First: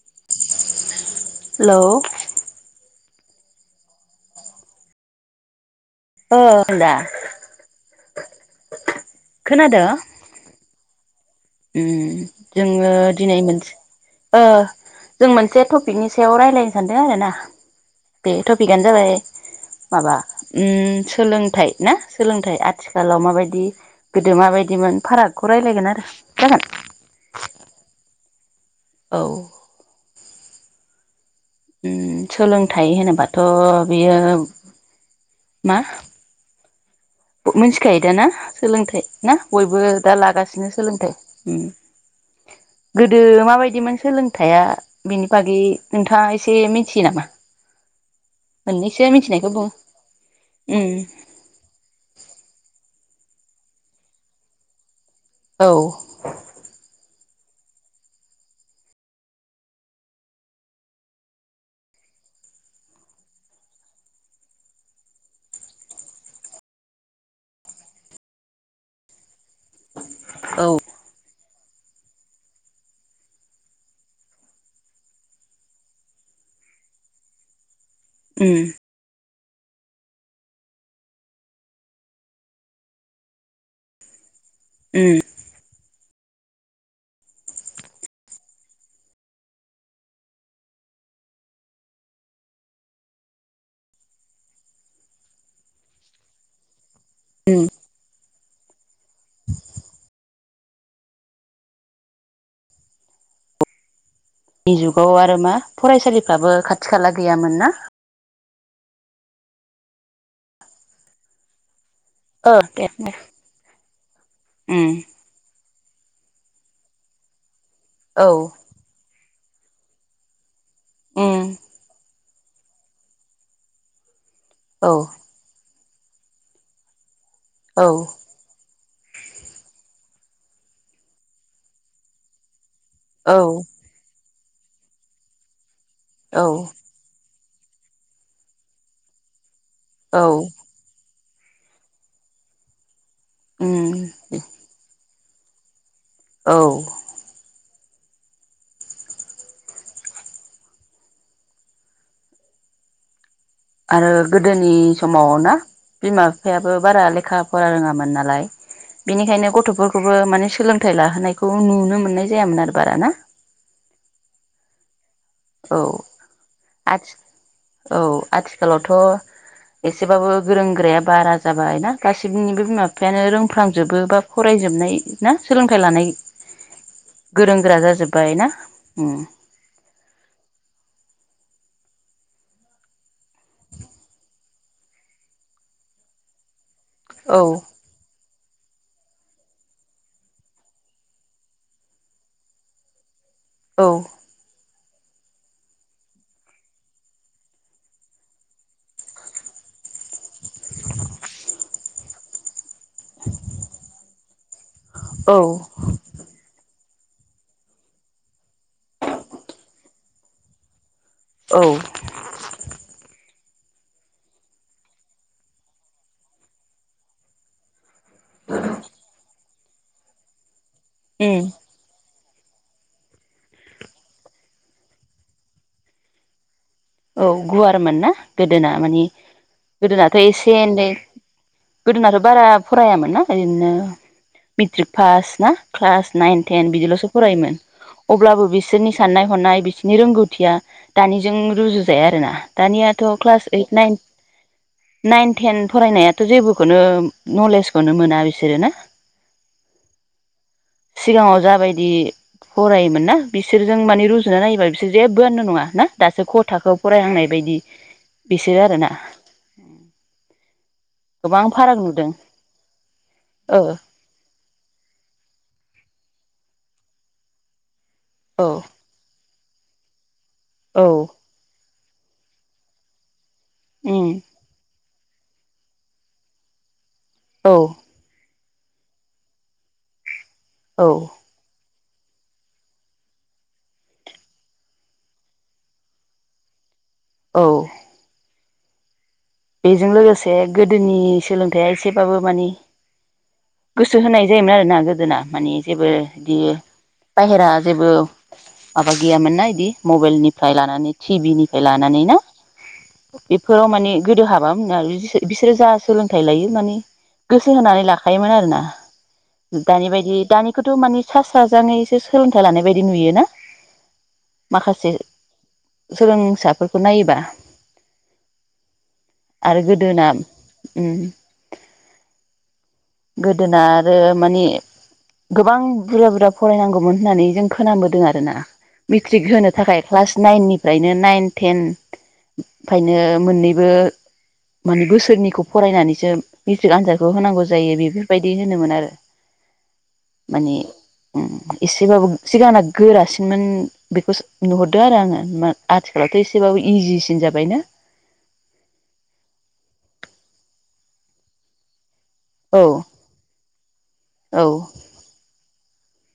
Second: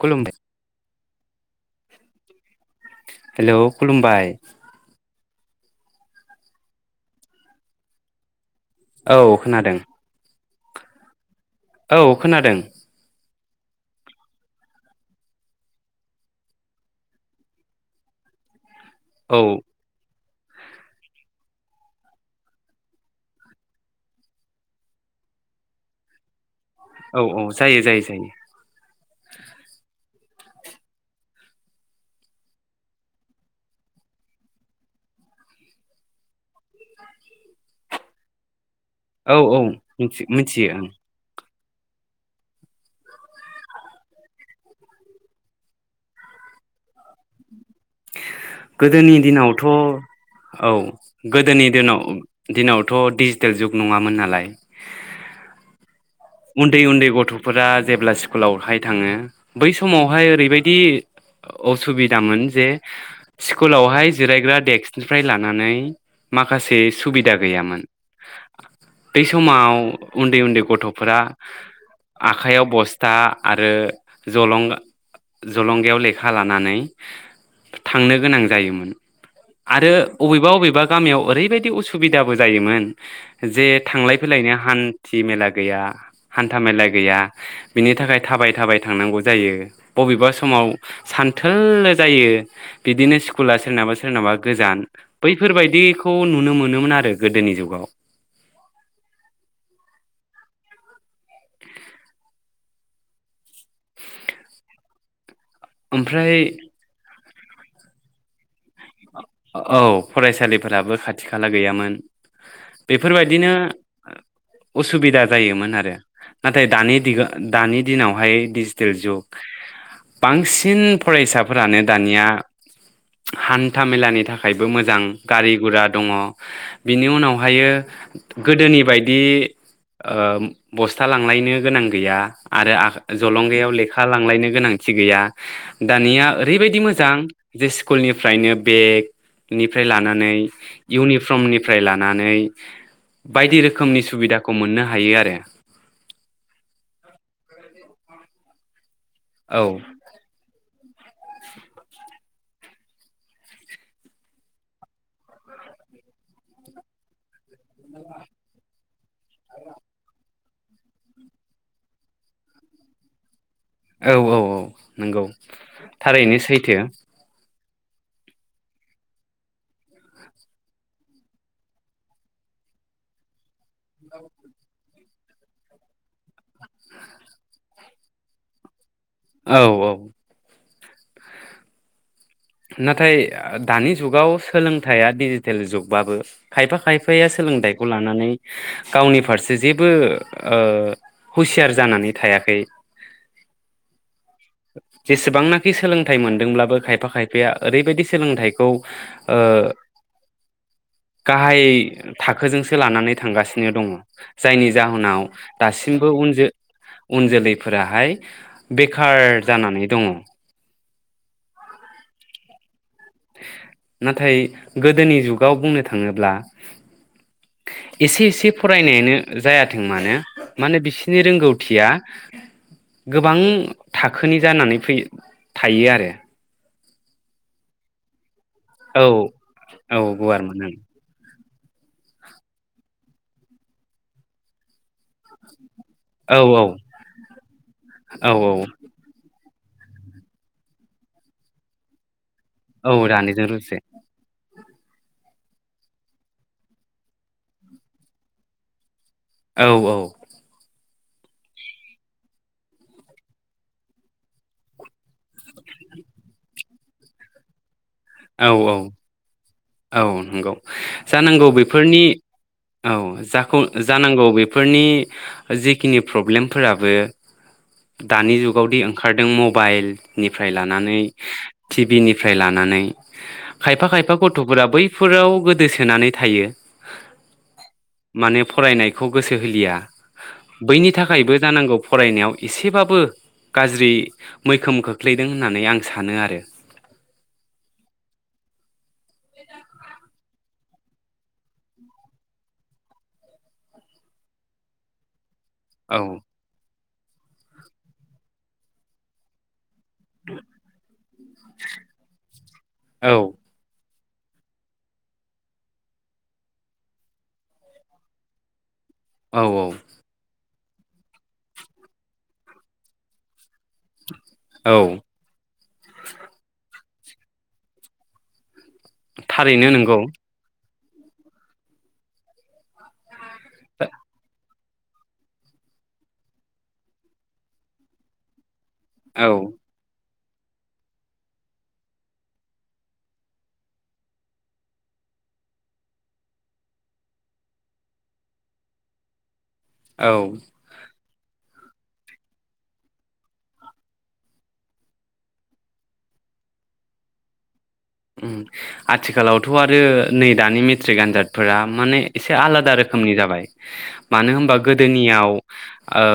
खुलुमबाय hello hello खुलुमबाय औ [unintelligible] औ खोनादों औ ओम- खोनादों जोङो दिनै मोनसे ओ जों मोनसे टपिकनि सायाव रायलायनो सानदों आरो ना बे तपिकआनो जाबाय औ माबा ओम- सोलोंथाइ ना सोलोंथाइ आथिखालाव माबायदि गोदो माबायदिमोन फारागखौ रायलायगोन आरो जागोन। औ औ जायो जायो जायो। औ। सोलोंथाइ होनोबाथ' बियो मा? मोन्थिखायोदा ना? सोलोंथाइ ना औ औ बयबो दा मिथि मिथियो लागासिनो ओं सोलोंथाइ उम गोदो माबायदिमोन सोलोंथाइया बेनि बागै नोंथाङा एसे मिथियो नामा? मोननैसो गोदोनि मिथिनायखौ दिनावथ' बुं औ उम गोदोनि दिनाव दिनावथ' डिजिटेल जुग नङामोन नालाय औ उन्दै उन्दै गथ' फोरा जेब्ला स्कुलावहाय थाङो बै समावहाय ओरैबायदि असुबिदामोन जे स्कुलावहाय जिरायग्रा डेक्सनिफ्राय लानानै माखासे सुबिदा गैयामोन बे समाव उन्दै उन्दै गथ'फोरा आखाइयाव बस्था आरो जलंगा जलंगायाव लेखा लानानै थांनो गोनां उम जायोमोन। आरो अबेबा अबेबा गामियाव ओरैबायदि उसुबिदाबो जायोमोन जे थांलाय फैलायनो उम हान्थि मेला गैया। हान्था मेला गैया बिनि थाखाय थाबाय थाबाय थांनांगौ जायो बबेबा समाव सानथोलाय जायो। बिदिनो स्कुला सोरनाबा सोरनाबा गोजान बैफोरबायदिखौ नुनो मोनोमोन आरो। गोदोनि उम जुगाव। नि जुगाव आरो मा ओमफ्राय फरायसालिफ्राबो खाथि खाला गैयामोन ना? औ फरायसालिफोराबो खाथि खाला गैयामोन। ओ दे दे बेफोरबायदिनो उम उसुबिदा जायोमोन आरो। नाथाय दानि दिगा दानि औ दिनावहाय डिजिटेल जुग बांसि सिन उम फरायसाफोरानो दानिया हान्था मेलानि फ्रायबो औ मोजां गारि गुरा दङ बिनि उनाव हायो औ गोदोनि बाय दि ओ बस्था लांलायनो गोनां गैया आरो आ औ जलंगायाव लेखा लांलायनो गोनांथि गैया। दानिया औ ओरैबायदि मोजां जे स्कुलनिफ्रायनो बेग निफ्राय औ लानानै इउनि फ्रमनिफ्राय लानानै बायदि रोखोमनि उम सुबिदाखौ मोननो हायो आरो। [unintelligible] औ। औ। आरो गोदोनि समाव ना बिमा बिफायाबो बारा लेखा फरा रोङामोन नालाय बेनिखायनो गथ'फोरखौबो माने सोलोंथाइ लाहोनायखौ नुनो मोननाय जायामोन आरो बारा ना। औ औ औ। नंगौ औ थारैनो सैथो। आथि औ आथिखालावथ' एसेबाबो गोरों गोराया बारा जाबाय ना गासैनिबो बिमा बिफायानो रोंफ्रांजोबो बा फरायजोबनाय ना सोलोंथाइ लानाय गोरों गोरा जाजोब्बाय ना। उम औ औ। नाथाय दानि जुगाव सोलोंथाइया डिजिटेल जुगबाबो खायफा खाय खायफाया औ सोलोंथाइखौ लानानै गावनि फारसे जेबो हुसियार ओ जानानै थायाखै। औ। जेसेबांनाखि सोलोंथाइ मोनदोंब्लाबो खायफा खायफाया ओरैबायदि सोलोंथाइखौ ओ गाहाय थाखोजों लानानै थांगासिनो दङ' जायनि जाहोनाव औ दासिमबो उन उन जोलैफोराहाय बेखार जानानै दङ'। औ। नाथाय गोदोनि जुगाव बुंनो थाङोब्ला एसे एसे फरायनायानो जायाथों मानो माने बिसोरनि उम रोंगौथिया गोबां थाखोनि जानानै फै थायो आरो। औ गुवारमोन ना। गोदोना मानि औ औ गोदोनाथ' एसे गुवारमोन एनै गोदोनाथ' बारा फरायामोन ना ओरैनो मेट्रिक पास ना क्लास नाइन ओं औ थेन बिदिल'सो फरायोमोन औ अब्लाबो औ बिसोरनि साननाय हनाय नि रोंगौथिया दानिजों रुजु जाया आरोना। दानियाथ' औ क्लास रानिजों ओइट रुजुजाया नाइन नाइन टेन फरायनायाथ' जेबोखौनो नलेजखौनो मोना बिसोरो ना? औ औ सिगाङाव जाबायदि फरायोमोन ना बिसोरजों माने रुजुना नायोबा बिसोर जेबोआनो नङा ना दासो ख' थाखोयाव फरायहांनाय बायदि। औ बिसोरो औ आरोना औ नंगौ गोबां जानांगौ फाराग बेफोरनि नुदों औ जाखौ ओ जानांगौ बेफोरनि जि खिनि प्रब्लेमफोराबो दानि औ जुगावदि ओंखारदों म बाइल निफ्राय औ लानानै टिभि निफ्राय लानानै खायफा उम खायफा गथ'फोरा बै फोराव गोदोसोनानै थायो। औ माने फरायनायखौ गोसो होलिया। बैनि औ थाखायबो जानांगौ फरायनायाव एसेबाबो गाज्रि मैखोम खोख्लैदों होननानै आं सानो आरो। औ बेजों लोगोसे गोदोनि सोलोंथाइया एसेबाबो मानि गोसो होनाय जायोमोन आरोना गोदोना। मानि जेबो औ बिदि बायहेरा जेबो माबा गैयामोनना इदि मबाइलनिफ्राय लानानै टिभि निफ्राय लानानै ना औ बेफोराव माने गोदो हाबामोन आरो बि बिसोरो जा सोलोंथाइ लायो माने गोसो होनानै लाखायोमोन आरोना। औ औ दानि बायदि दानि खौथ' माने सा स्राजाङैसो सोलोंथाइ लानाय बायदि नुयोना। माखासे औ सोलोंसाफोरखौ नायोबा आरो थारैनो नंगौ गोदोना उम गोदोना आरो मानि गोबां बुरजा बुरजा फरायनांगौमोन होननानै जों खोनाबोदों आरो ना। मेट्रिक औ होनो थाखाय क्लास नाइन निफ्रायनो नाइन टेनफायनो मोननै बोमोन बोसोरनखौ फरायनानैसो मेट्रिक आनजादखौ होनांगौ जायो बेफोरबायदि होनोमोन आरो। औ माने एसेबाबो सिगांना गोरासिनमोन बेखौ नुहरदों आरो आङो आथिखालावथ' एसेबाबो इजिसिन जाबायना। ओम आथिखालावथ' आरो नै दानि मेट्रिक आनजादफोरा माने। एसे औ आलादा रोखोमनि जाबाय मानो औ होनबा गोदोनियाव ओ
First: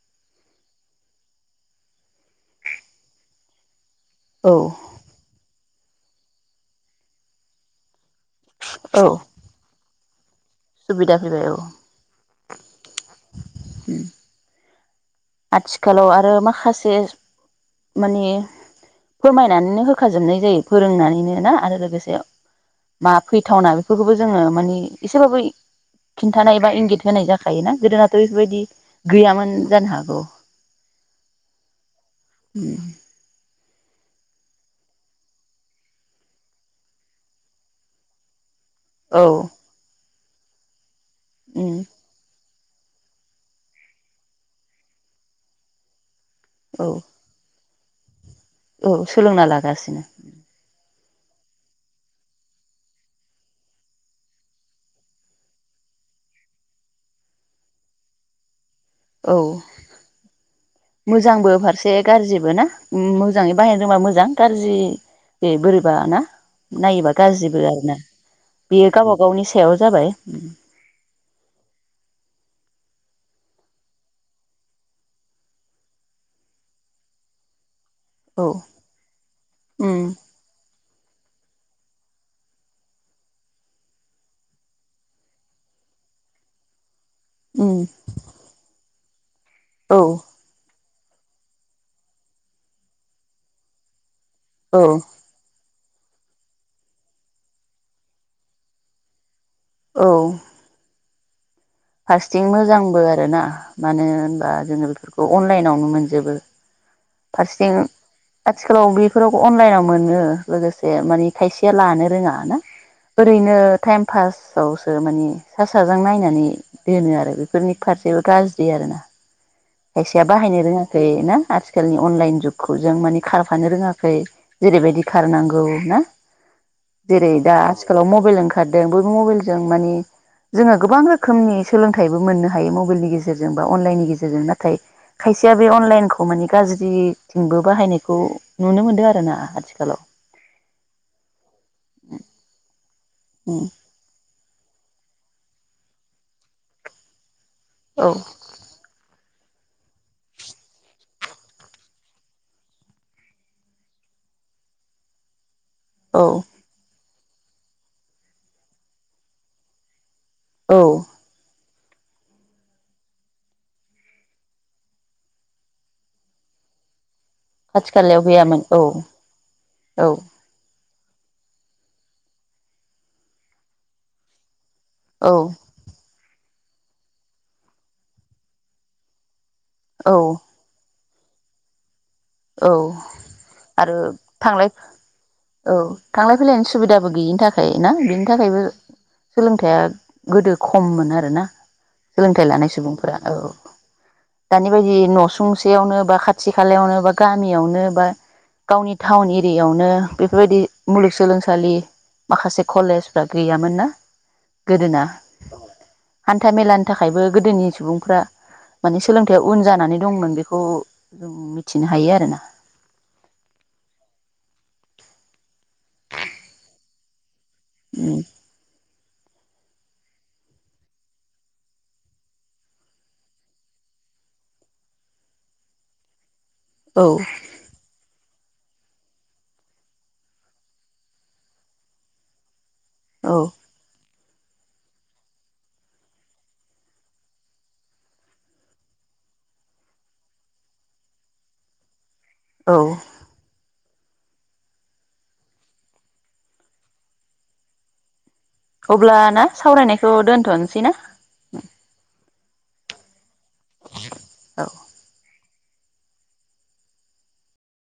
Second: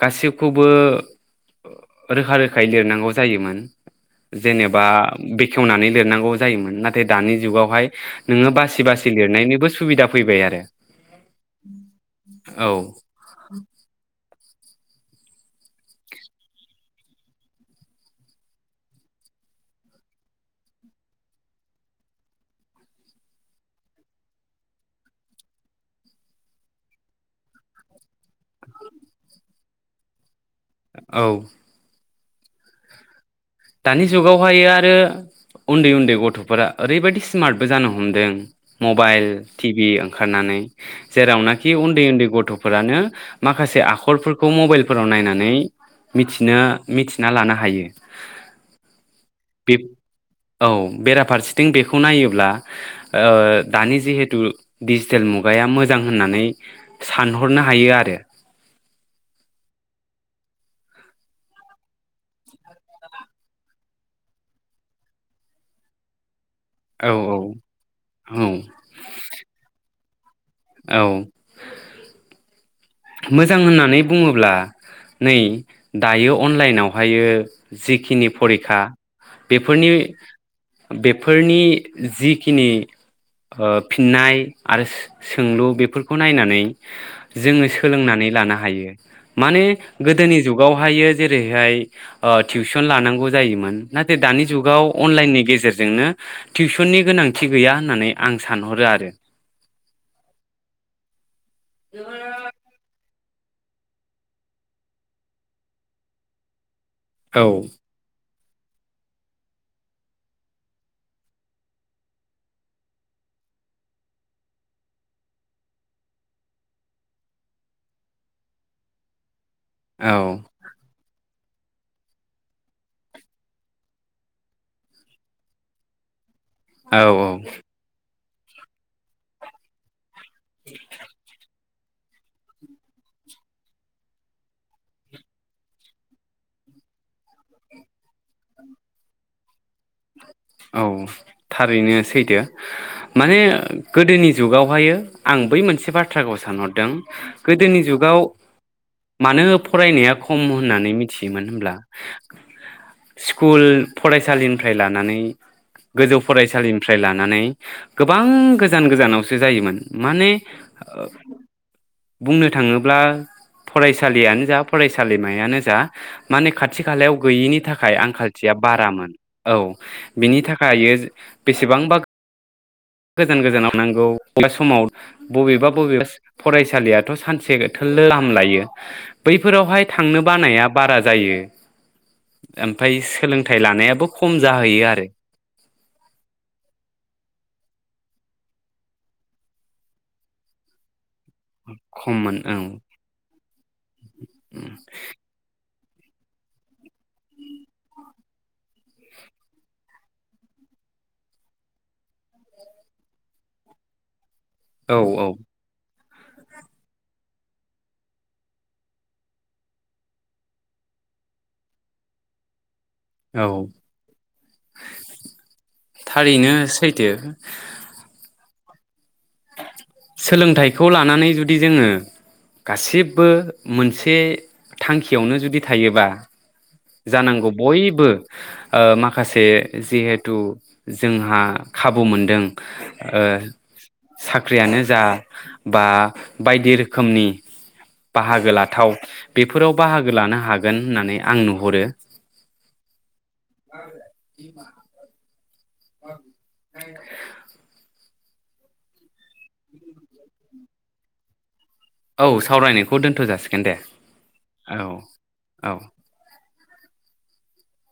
गासैखौबो रोखा रोखायै लिरनांगौ जायोमोन। औ जेनेबा बेखेवनानै लिरनांगौ जायोमोन नाथाय दानि जुगावहाय नोङो बासि औ बासि लिरनायनिबो सुबिदा फैबाय आ सुबिदा फैबाय औ उम। औ आथिखालाव आरो माखासे माने फोरमायनानैनो होखाजोबनाय जायो फोरोंनानैनो ना आरो लोगोसे मा फैथावना बेफोरखौबो जोङो माने एसेबाबो खिन्थानाय बा इंगित होनाय जाखायोना गोदोनाथ' बेफोरबायदि गैयामोन जानो हा गौ। औ। उम। दानि जुगावहाय आरो उन्दै उन्दै गथ'फोरा ओरैबायदि स्मार्टबो जानो हमदों। औ मबाइल, टि भि ओंखारनानै उम जेरावनाखि उन्दै उन्दै गथ' फोरानो माखासे आखलफोरखौ मबाइलफोराव नायनानै मिथिना औ मिथिना लानो हायो। [inaudible] औ सोलोंना लागासिनो बेरा फारसेथिं बेखौ नायोब्ला ओ दानि जिहेतु बिसोर मुगाया मोजां होननानै साननो हायो आरो औ मोजांबो फारसे गाज्रिबो ना मोजाङै बाहायनो रोंबा मोजां गाज्रियै बोरैबा ना औ नायोबा गाज्रिबो आरो ना औ बेयो गावबा गावनि सायाव जाबाय। उम। औ। मोजां होननानै बुङोब्ला नै दायो अनलाइनावहायो जिखिनि औ परिक्षा बेफोरनि उम बेफोरनि जिखिनि ओ फिननाय आरो सोंलु बेफोरखौ नायनानै जोङो उम सों नानै लानो हायो। माने औ गोदोनि जुगाव बेवहायो जेरैहाय ओ थिउसन लानांगौ जायोमोन ना दानि औ जुगाव अनलाइननि गेजेर जोंनो टिउसननि गोनांथि गैया होननानै आं सानहरो आरो औ। फारसेथिं मोजांबो आरोना मानो होनबा जोङो बेफोरखौ अनलाइनावनो मोनजोबो। औ फार्सेथि आथिखालाव बेफोराव अनलाइनाव मोनो लोगोसे मानि खायसेया लानो रोङा ना ओरैनो टाइम पासावसो मानि सा साज्रां नायनानै दोनो आरो बेफोरनि फारसेबो गाज्रि आरोना औ खायसेया बाहायनो रोङाखै ना आथिखालनि अनलाइन जुगखौ जों माने खारफानो रोङाखै जेरैबायदि खारनांगौ ना औ जेरै दा आथिखालाव मब बेल ओंखारदों बयबो मबेलजों मानि जोङो गोबां रोखोमनि सोलोंथाइबो मोननो हायो मबेइलनि गेजेरजों बा अनलाइननि गेजेरजों ना थाय खायसेया बे अनलाइनखौ माने गाज्रि थिंबो बाहायनायखौ नुनो मोनदों आरो ना आथिखालाव औ थारैनो सैथो। माने उम गोदोनि। जुगावहायो आं बै मोनसे बाथ्राखौ सानहरदों। गोदोनि औ जुगाव। मानो फरायनाया खम होननानै मिथियोमोन होनब्ला स्कुल फरायसालि फ्राय लानानै गोजौ औ फरायसालिनिफ्राय लान - नानै गोबां गोजान गोजानावसो जायोमोन माने औ ओ बुंनो थाङोब्ला फरायसालियानो जा फरायसालिमायानो जा माने खाथि खालायाव गैयिनि खाथि थाखाय खालायाव आंखालथिया गैयामोन औ बारामोन औ बिनि थाखा खायोज बेसेबांबा गोजान गोजानाव नांगौ अबा समाव औ बबेबा बबेबास फरायसालियाथ' सानसे थोललो गाम लायो बै फोरावहाय औ थांनो बानाया बाराज जायो औ ओमफ्राय सोलोंथाइ आरो लानायाबो खम थांलाय जाहैयो आरो औ थांलाय फैलायनि सुबिदाबो गैयिनि थाखाय ना बेनि थाखायबो सोलोंथाइया गोदो खममोन आद रोना खममोन सोलोंथाइ लानाय औ सुबुंफोरा औ दानि बायदि न'सुंसे यावनो बा खाथि खालायावनो बा गामियावनो बा गावनि टाउन एरियायावनो बेफोरबायदि मुलुगसोलोंसालि माखासे कलेजफ्रा गैयामोन ना औ गोदोना औ हान्था मेलानि थाखायबो गोदोनि सुबुंफ्रा माने सोलोंथाइया उन जानानै दंमोन बेखौ ओं मिथि इनो हायो आरो ना औ थारैनो सैथो उम सोलोंथाइखौ लानानै जुदि जोङो गासिबो मोनसे थांखियावनो जुदि थायोबा औ जानांगौ बयबो ओ माखासे जिहेथु जोंहा खाबु मोनदों ओ औ साख्रियानो जा बा बायदि रोखोमनि बाहागो लाथाव बेफोराव बाहागो लानो हागोन होननानै आं नुहरो। औ [unintelligible] [unintelligible] अब्ला ना सावरायनायखौ दोनथ'नोसै ना उम औ सावरायनायखौ दोनथ'जासै गोनदे औ औ